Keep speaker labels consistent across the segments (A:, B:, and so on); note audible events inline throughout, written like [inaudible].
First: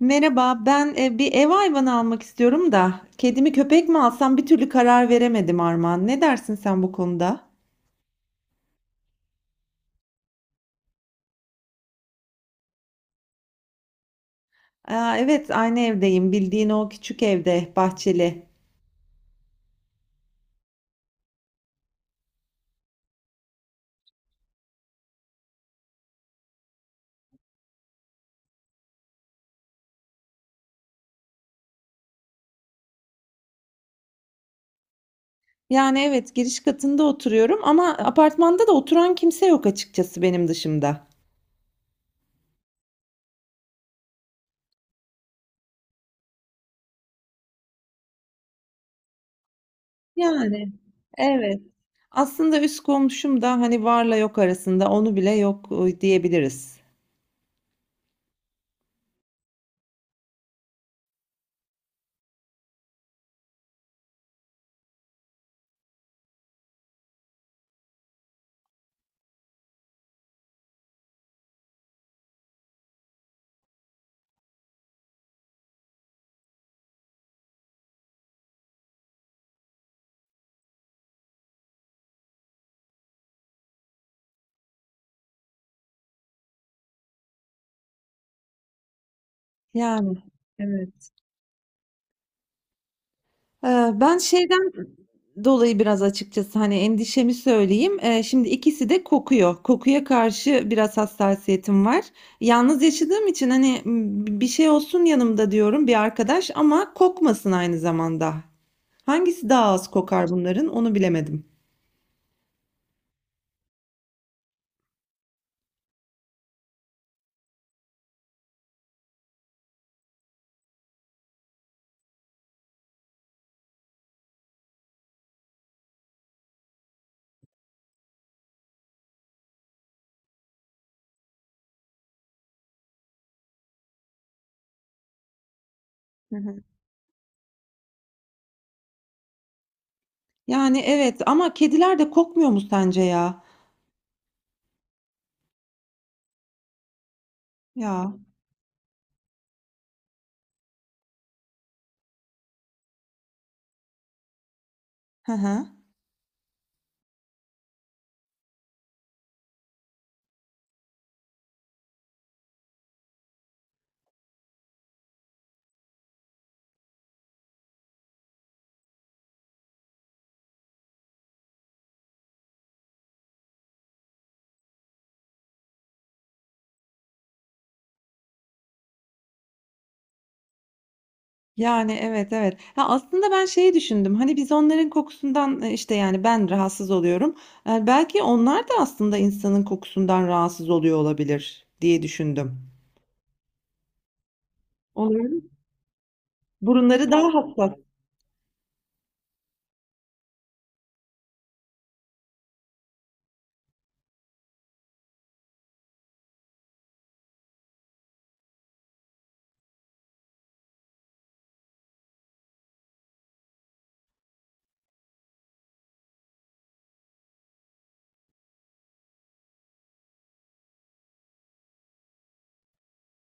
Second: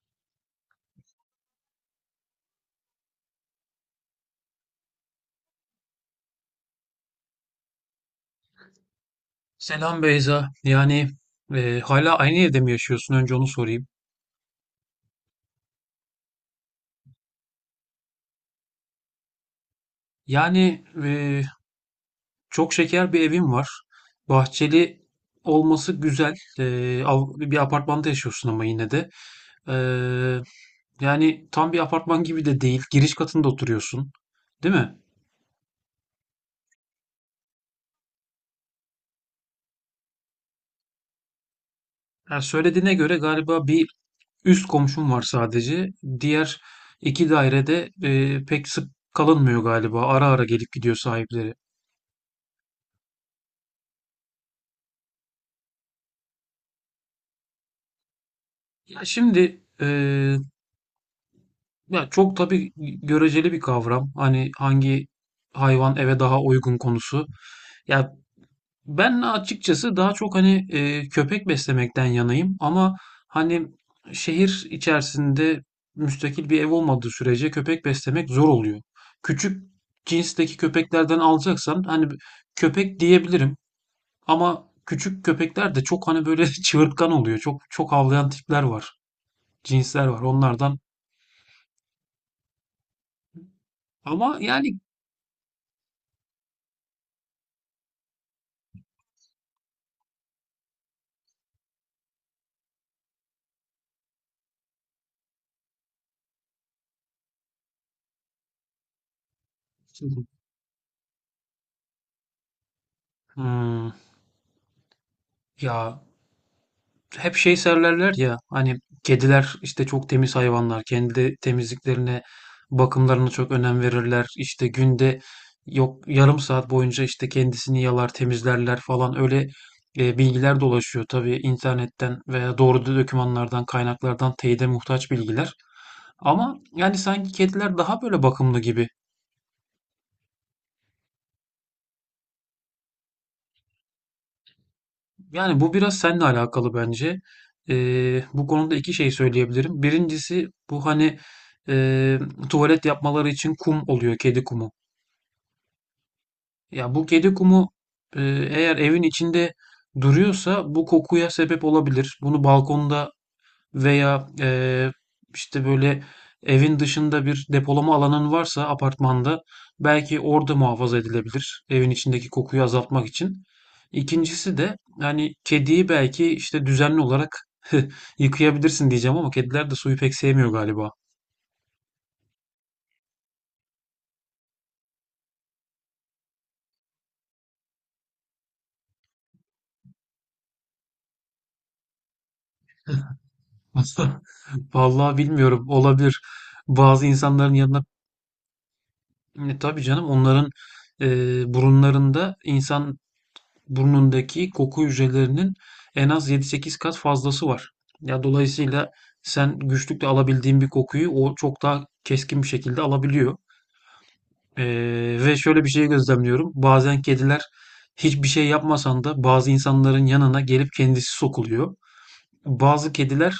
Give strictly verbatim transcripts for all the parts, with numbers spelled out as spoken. A: Merhaba, ben e, bir ev hayvanı almak istiyorum da kedimi köpek mi alsam bir türlü karar veremedim Armağan. Ne dersin sen bu konuda?
B: Selam Beyza. Yani e, hala aynı evde mi yaşıyorsun? Önce onu sorayım.
A: Aa, evet, aynı evdeyim. Bildiğin o küçük evde, bahçeli.
B: Yani e, çok şeker bir evim var. Bahçeli olması güzel. E, av- bir apartmanda yaşıyorsun ama yine de. E, Yani tam bir apartman gibi de değil. Giriş katında oturuyorsun, değil mi?
A: Yani evet, giriş katında oturuyorum ama apartmanda da oturan kimse yok açıkçası benim dışımda.
B: Ya söylediğine göre galiba bir üst komşum var sadece. Diğer iki dairede e, pek sık kalınmıyor galiba. Ara ara gelip
A: Yani
B: gidiyor sahipleri.
A: evet. Aslında üst komşum da hani varla yok arasında onu bile yok e, diyebiliriz.
B: Ya şimdi e, Ya çok tabii göreceli bir kavram. Hani hangi hayvan eve daha uygun konusu. Ya ben açıkçası daha çok hani e, köpek beslemekten yanayım ama hani şehir içerisinde müstakil bir ev olmadığı sürece köpek beslemek zor oluyor. Küçük cinsteki köpeklerden alacaksan hani köpek diyebilirim ama küçük köpekler de çok hani böyle [laughs] çığırtkan oluyor. Çok çok havlayan tipler var, cinsler var
A: Yani
B: onlardan.
A: evet. Eee, ben
B: Ama
A: şeyden
B: yani.
A: dolayı biraz açıkçası, hani, endişemi söyleyeyim. Eee, şimdi ikisi de kokuyor. Kokuya karşı biraz hassasiyetim var. Yalnız yaşadığım için, hani, ımm, "Bir şey olsun yanımda." diyorum, bir arkadaş ama kokmasın aynı zamanda. Hangisi daha az kokar bunların, onu bilemedim.
B: Hmm, Ya hep şey söylerler ya hani kediler işte çok temiz hayvanlar, kendi temizliklerine, bakımlarına çok önem verirler. İşte günde yok yarım saat boyunca işte kendisini yalar temizlerler falan, öyle e, bilgiler dolaşıyor tabii internetten veya doğru dokümanlardan, kaynaklardan teyide muhtaç bilgiler,
A: Hı
B: ama
A: hı.
B: yani sanki kediler daha böyle bakımlı gibi.
A: Yani, evet ama kediler de kokmuyor mu sence ya?
B: Yani bu biraz seninle alakalı bence.
A: Ya.
B: Ee, bu konuda iki şey söyleyebilirim. Birincisi, bu hani e, tuvalet yapmaları için kum oluyor, kedi kumu.
A: Hı hı.
B: Ya bu kedi kumu, e, eğer evin içinde duruyorsa bu kokuya sebep olabilir. Bunu balkonda veya eee, işte böyle evin dışında bir depolama alanın varsa apartmanda belki orada muhafaza edilebilir. Evin içindeki kokuyu azaltmak için. İkincisi de yani kediyi belki işte düzenli olarak [laughs] yıkayabilirsin diyeceğim ama kediler de suyu pek sevmiyor galiba.
A: Yani, evet, evet. Ya, aslında ben şeyi düşündüm, hani, biz onların kokusundan, eee, işte, yani, ben rahatsız oluyorum. Eee, belki onlar da aslında insanın kokusundan rahatsız oluyor olabilir diye düşündüm.
B: [laughs] Vallahi
A: Onların
B: bilmiyorum, olabilir. Bazı
A: burunları daha
B: insanların
A: hassas.
B: yanına. E, tabii canım, onların e, burunlarında insan burnundaki koku hücrelerinin en az yedi sekiz kat fazlası var. Ya dolayısıyla sen güçlükle alabildiğin bir kokuyu o çok daha keskin bir şekilde alabiliyor. E, Ve şöyle bir şey gözlemliyorum. Bazen kediler hiçbir şey yapmasan da bazı insanların yanına gelip kendisi sokuluyor. Bazı kediler,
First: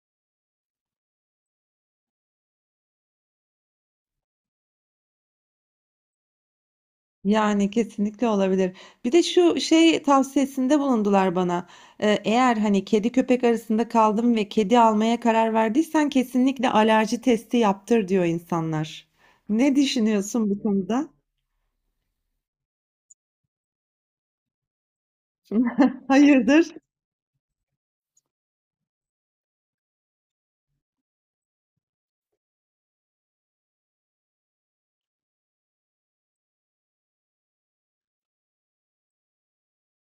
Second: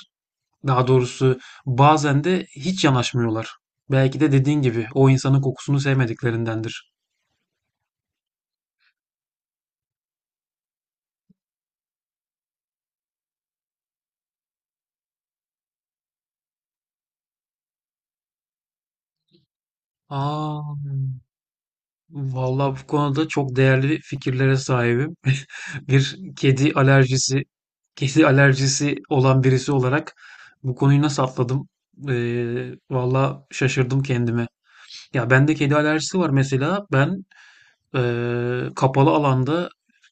B: daha doğrusu, bazen de hiç yanaşmıyorlar. Belki de dediğin gibi o insanın kokusunu sevmediklerindendir.
A: Yani, kesinlikle olabilir. Bir de şu şey tavsiyesinde bulundular bana. Eee, eğer, hani, kedi köpek arasında kaldım ve kedi almaya karar verdiysen kesinlikle alerji testi yaptır diyor insanlar. Ne düşünüyorsun bu
B: Aa,
A: konuda?
B: vallahi bu konuda çok değerli fikirlere sahibim. [laughs]
A: [laughs]
B: Bir kedi
A: Hayırdır?
B: alerjisi, Kedi alerjisi olan birisi olarak bu konuyu nasıl atladım? Ee, vallahi şaşırdım kendime. Ya bende kedi alerjisi var mesela. Ben eee, kapalı alanda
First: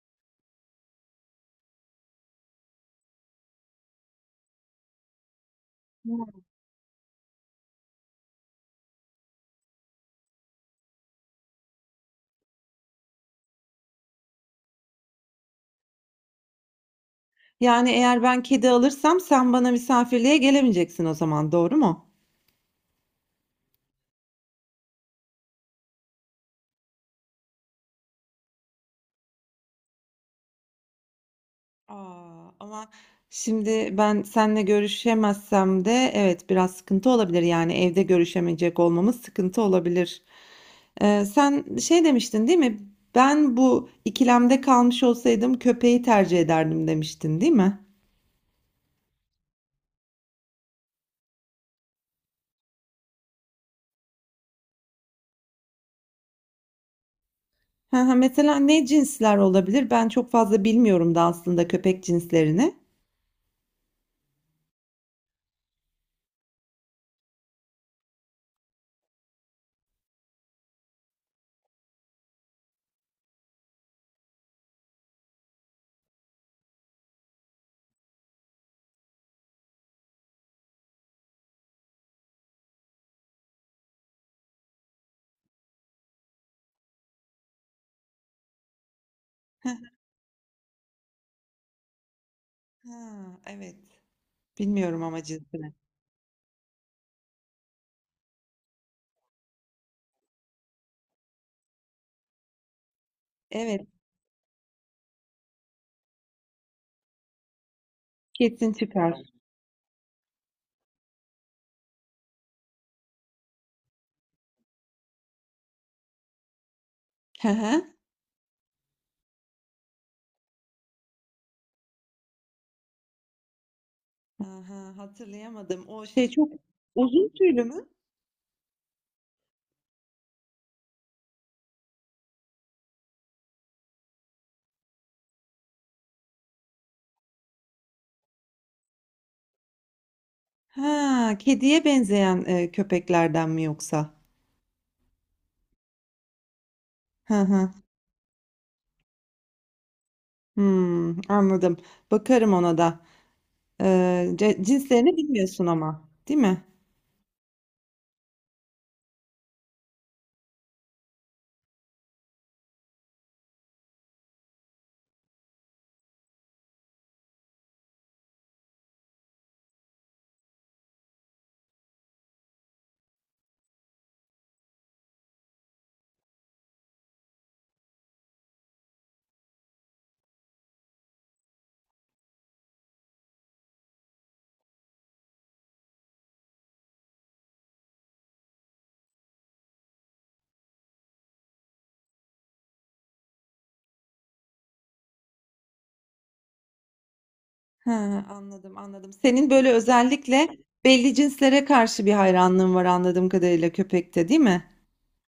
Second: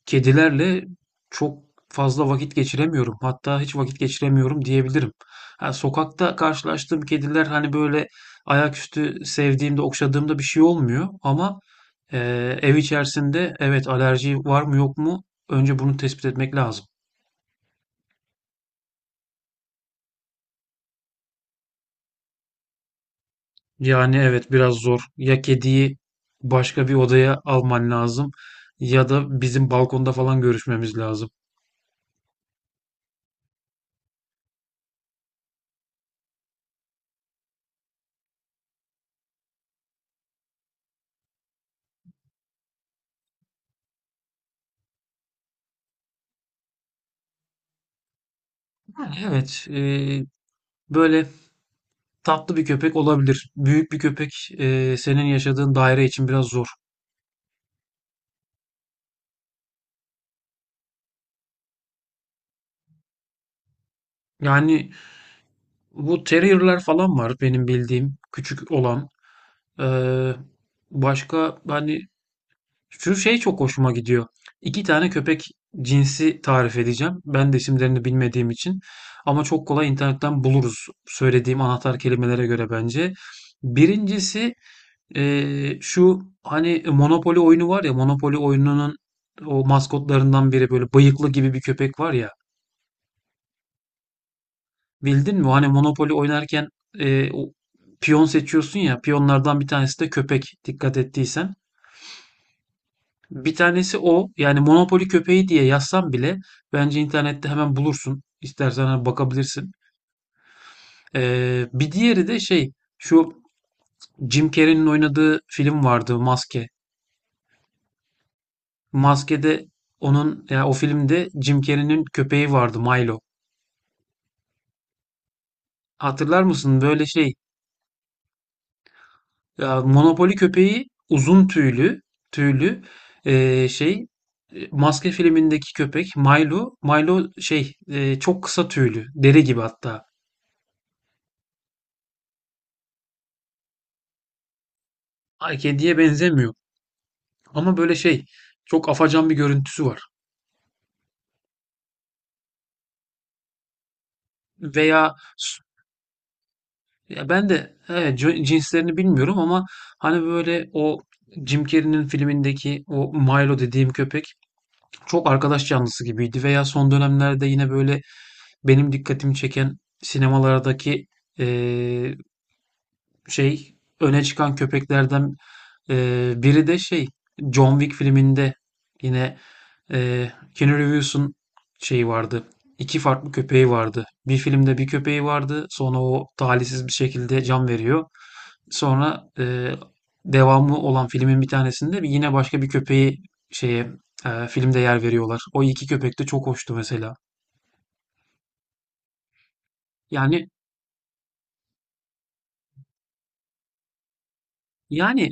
B: kedilerle çok fazla vakit geçiremiyorum. Hatta hiç vakit geçiremiyorum diyebilirim. Ha, sokakta karşılaştığım kediler hani böyle ayaküstü sevdiğimde, okşadığımda bir şey olmuyor. Ama eee, ev içerisinde evet alerji var mı yok mu, önce bunu tespit etmek lazım.
A: Yani, eğer ben kedi alırsam sen bana misafirliğe gelemeyeceksin o zaman, doğru mu?
B: Yani evet, biraz zor. Ya kediyi başka bir odaya alman lazım ya da bizim balkonda falan görüşmemiz lazım.
A: Aa, ama şimdi ben seninle görüşemezsem de evet, biraz sıkıntı olabilir. Yani, evde görüşemeyecek olmamız sıkıntı olabilir. Eee, sen şey demiştin, değil mi? Ben bu ikilemde kalmış olsaydım köpeği tercih ederdim demiştin, değil mi?
B: Yani evet, e, böyle tatlı bir köpek olabilir. Büyük bir köpek, eee, senin yaşadığın daire için biraz zor.
A: Hı hı. Mesela ne cinsler olabilir? Ben çok fazla bilmiyorum da aslında köpek cinslerini.
B: Yani bu terrier'ler falan var benim bildiğim küçük olan. Eee, Başka hani şu şey çok hoşuma gidiyor. İki tane köpek cinsi tarif edeceğim. Ben de isimlerini bilmediğim için. Ama çok kolay internetten buluruz söylediğim anahtar kelimelere göre bence. Birincisi. Ee, şu hani e, Monopoly oyunu var ya, Monopoly oyununun o
A: Hı
B: maskotlarından biri böyle bıyıklı gibi bir köpek var ya,
A: hı, evet. Bilmiyorum ama
B: bildin mi? Hani
A: cinsini.
B: Monopoly oynarken e, o piyon seçiyorsun ya, piyonlardan bir tanesi de köpek, dikkat ettiysen. Bir
A: Evet,
B: tanesi o, yani Monopoly köpeği diye yazsan bile bence internette hemen bulursun.
A: kesin
B: İstersen hani
A: çıkar.
B: bakabilirsin. Ee, bir diğeri de şey, şu Jim Carrey'nin oynadığı film vardı, Maske.
A: Hı hı.
B: Maskede onun, ya o filmde Jim Carrey'nin köpeği vardı, Milo.
A: Aha, hatırlayamadım. O şey
B: Hatırlar
A: çok
B: mısın? Böyle
A: uzun
B: şey,
A: tüylü mü?
B: ya Monopoly köpeği uzun tüylü tüylü, eee, şey e, Maske filmindeki köpek Milo Milo şey, e, çok kısa tüylü, deri gibi hatta.
A: Ha, kediye benzeyen e, köpeklerden mi yoksa?
B: Ay, kediye benzemiyor
A: Hı hı.
B: ama böyle şey, çok afacan bir görüntüsü var.
A: Hmm, anladım. Bakarım ona da. Ee, ce-
B: Veya
A: cinslerini
B: s-
A: bilmiyorsun ama, değil mi?
B: ya ben de evet, c- cinslerini bilmiyorum ama hani böyle, o Jim Carrey'nin filmindeki o Milo dediğim köpek çok arkadaş canlısı gibiydi. Veya son dönemlerde yine böyle benim dikkatimi çeken sinemalardaki, eee, şey öne çıkan köpeklerden eee, biri de şey, John Wick filminde yine eee Keanu Reeves'un şeyi vardı. İki farklı köpeği vardı. Bir filmde bir köpeği vardı. Sonra o talihsiz bir şekilde can veriyor. Sonra, eee, devamı olan filmin bir tanesinde yine başka bir köpeği, şeye, eee, filmde yer veriyorlar. O iki köpek de çok hoştu mesela.
A: Ha, anladım, anladım. Senin böyle özellikle
B: Yani
A: belli cinslere karşı bir hayranlığın var anladığım kadarıyla köpekte, değil mi?
B: yani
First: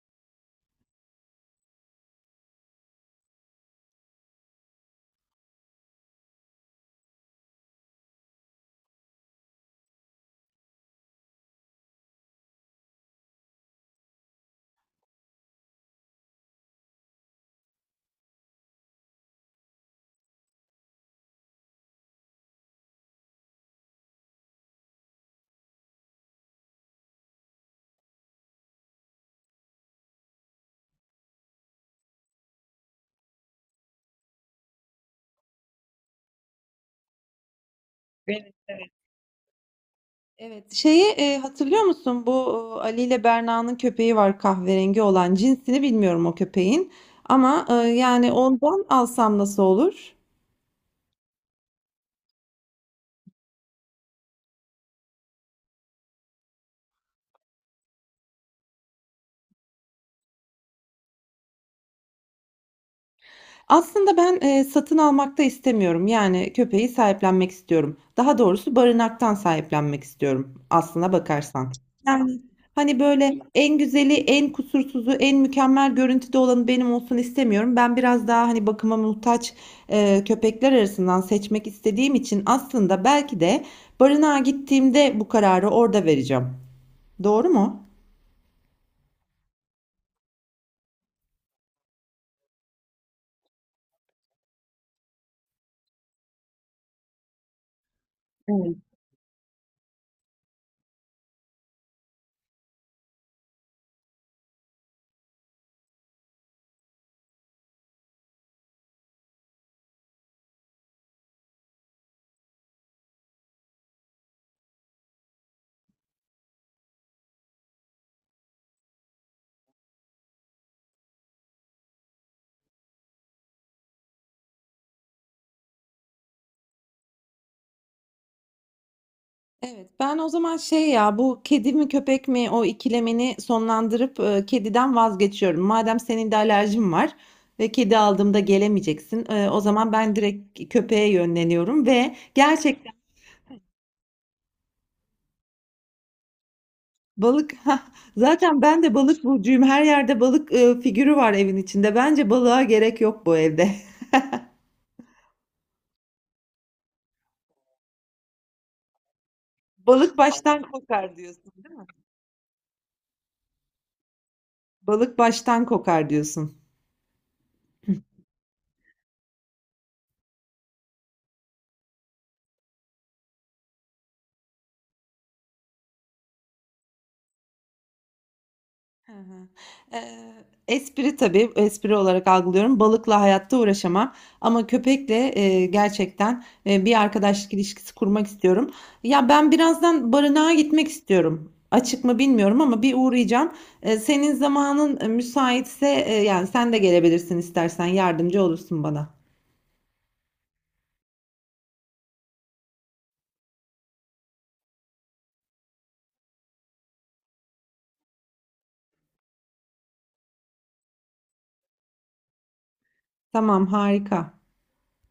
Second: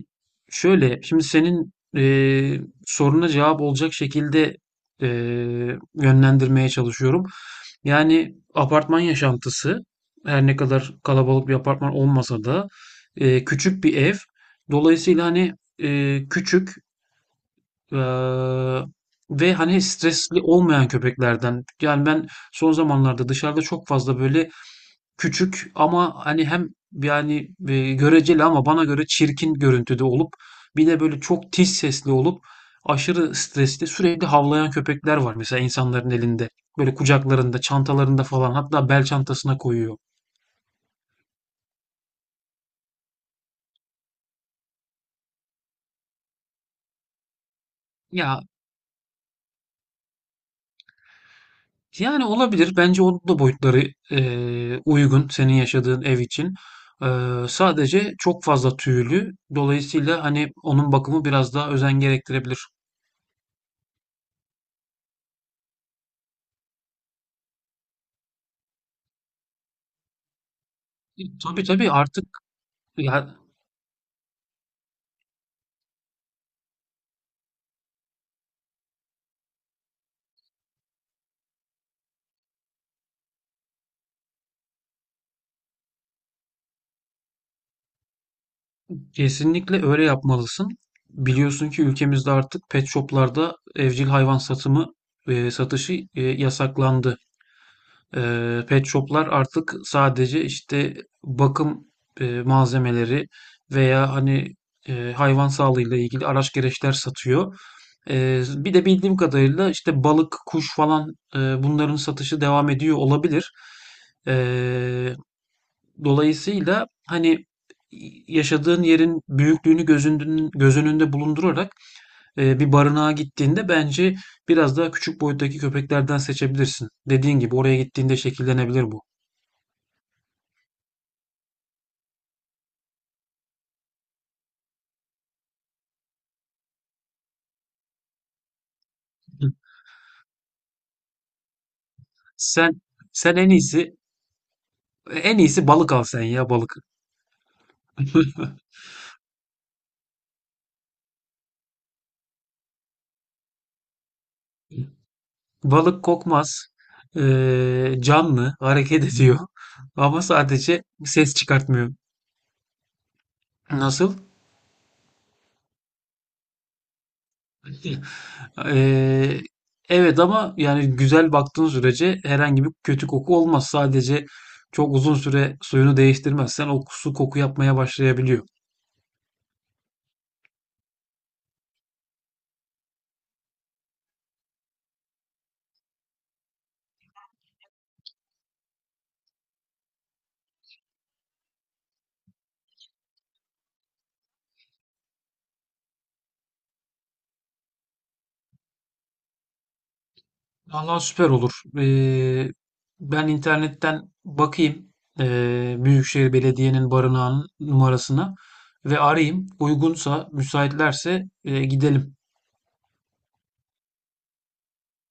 B: şöyle, şimdi senin, eee, soruna cevap olacak şekilde, eee, yönlendirmeye çalışıyorum. Yani apartman yaşantısı, her ne kadar kalabalık bir apartman olmasa da, eee, küçük bir ev. Dolayısıyla hani, eee, küçük. Eee, Ve hani stresli olmayan köpeklerden. Yani ben son zamanlarda dışarıda çok fazla böyle küçük ama hani, hem yani e, göreceli, ama bana göre çirkin görüntüde olup, bir de böyle çok tiz sesli olup aşırı stresli sürekli havlayan köpekler var mesela insanların elinde. Böyle kucaklarında, çantalarında falan,
A: Evet,
B: hatta
A: evet.
B: bel çantasına koyuyor.
A: Evet. Şeyi e, hatırlıyor musun? Bu e, Ali ile Berna'nın köpeği var kahverengi olan. Cinsini bilmiyorum o köpeğin. Ama e, yani
B: Ya,
A: ondan alsam nasıl olur?
B: yani olabilir. Bence onun da boyutları, eee, uygun senin yaşadığın ev için. Eee, sadece çok fazla tüylü. Dolayısıyla hani onun bakımı biraz daha özen gerektirebilir.
A: Aslında ben, eee, satın almak da istemiyorum. Yani köpeği sahiplenmek istiyorum. Daha doğrusu barınaktan sahiplenmek istiyorum aslına
B: E, Tabii
A: bakarsan.
B: tabii artık,
A: Yani, hani,
B: ya,
A: böyle, en güzeli, en kusursuzu, en mükemmel görüntüde olanı benim olsun istemiyorum. Ben biraz daha, hani, bakıma muhtaç, eee, köpekler arasından seçmek istediğim için aslında belki de barınağa gittiğimde bu kararı orada vereceğim. Doğru mu?
B: kesinlikle öyle yapmalısın. Biliyorsun ki ülkemizde artık pet shoplarda evcil hayvan satımı, eee, satışı eee, yasaklandı. Eee, pet shop'lar artık sadece işte bakım, eee, malzemeleri veya hani, eee, hayvan sağlığıyla ilgili araç gereçler satıyor. Eee, bir de bildiğim kadarıyla işte balık, kuş falan, eee, bunların satışı devam ediyor olabilir. Eee, Dolayısıyla hani yaşadığın yerin büyüklüğünü gözündün göz önünde bulundurarak, eee, bir barınağa gittiğinde bence biraz daha küçük boyuttaki köpeklerden seçebilirsin. Dediğin gibi oraya gittiğinde şekillenebilir bu.
A: Evet, ben o zaman şey ya bu kedi mi köpek mi o ikilemini sonlandırıp e, kediden vazgeçiyorum. Madem senin de alerjin var ve kedi aldığımda gelemeyeceksin. E, o zaman ben direkt köpeğe yönleniyorum ve
B: Sen
A: gerçekten
B: sen en iyisi en iyisi balık al sen, ya balık.
A: balık [laughs] zaten
B: [laughs]
A: ben de balık burcuyum. Her yerde balık e, figürü var evin içinde. Bence balığa gerek yok bu evde. [laughs]
B: Balık kokmaz. Ee, canlı, hareket ediyor.
A: Balık
B: Ama
A: baştan
B: sadece
A: kokar
B: ses
A: diyorsun, değil mi?
B: çıkartmıyor. Nasıl?
A: Balık baştan kokar diyorsun.
B: Ee, evet, ama yani güzel baktığın sürece herhangi bir kötü koku olmaz. Sadece çok uzun süre suyunu değiştirmezsen o su koku yapmaya başlayabiliyor.
A: Hı hı. Eee, espri tabii, espri olarak algılıyorum. Balıkla hayatta uğraşamam ama köpekle eee, gerçekten eee, bir arkadaşlık ilişkisi kurmak istiyorum. Ya ben birazdan barınağa gitmek istiyorum. Açık mı bilmiyorum ama bir uğrayacağım. Eee, senin zamanın e, müsaitse e, yani sen de gelebilirsin istersen yardımcı olursun bana.
B: Vallahi süper olur. Ee, Ben internetten bakayım, ee, Büyükşehir Belediye'nin barınağının numarasına ve arayayım. Uygunsa, müsaitlerse e, gidelim.
A: Tamam, harika.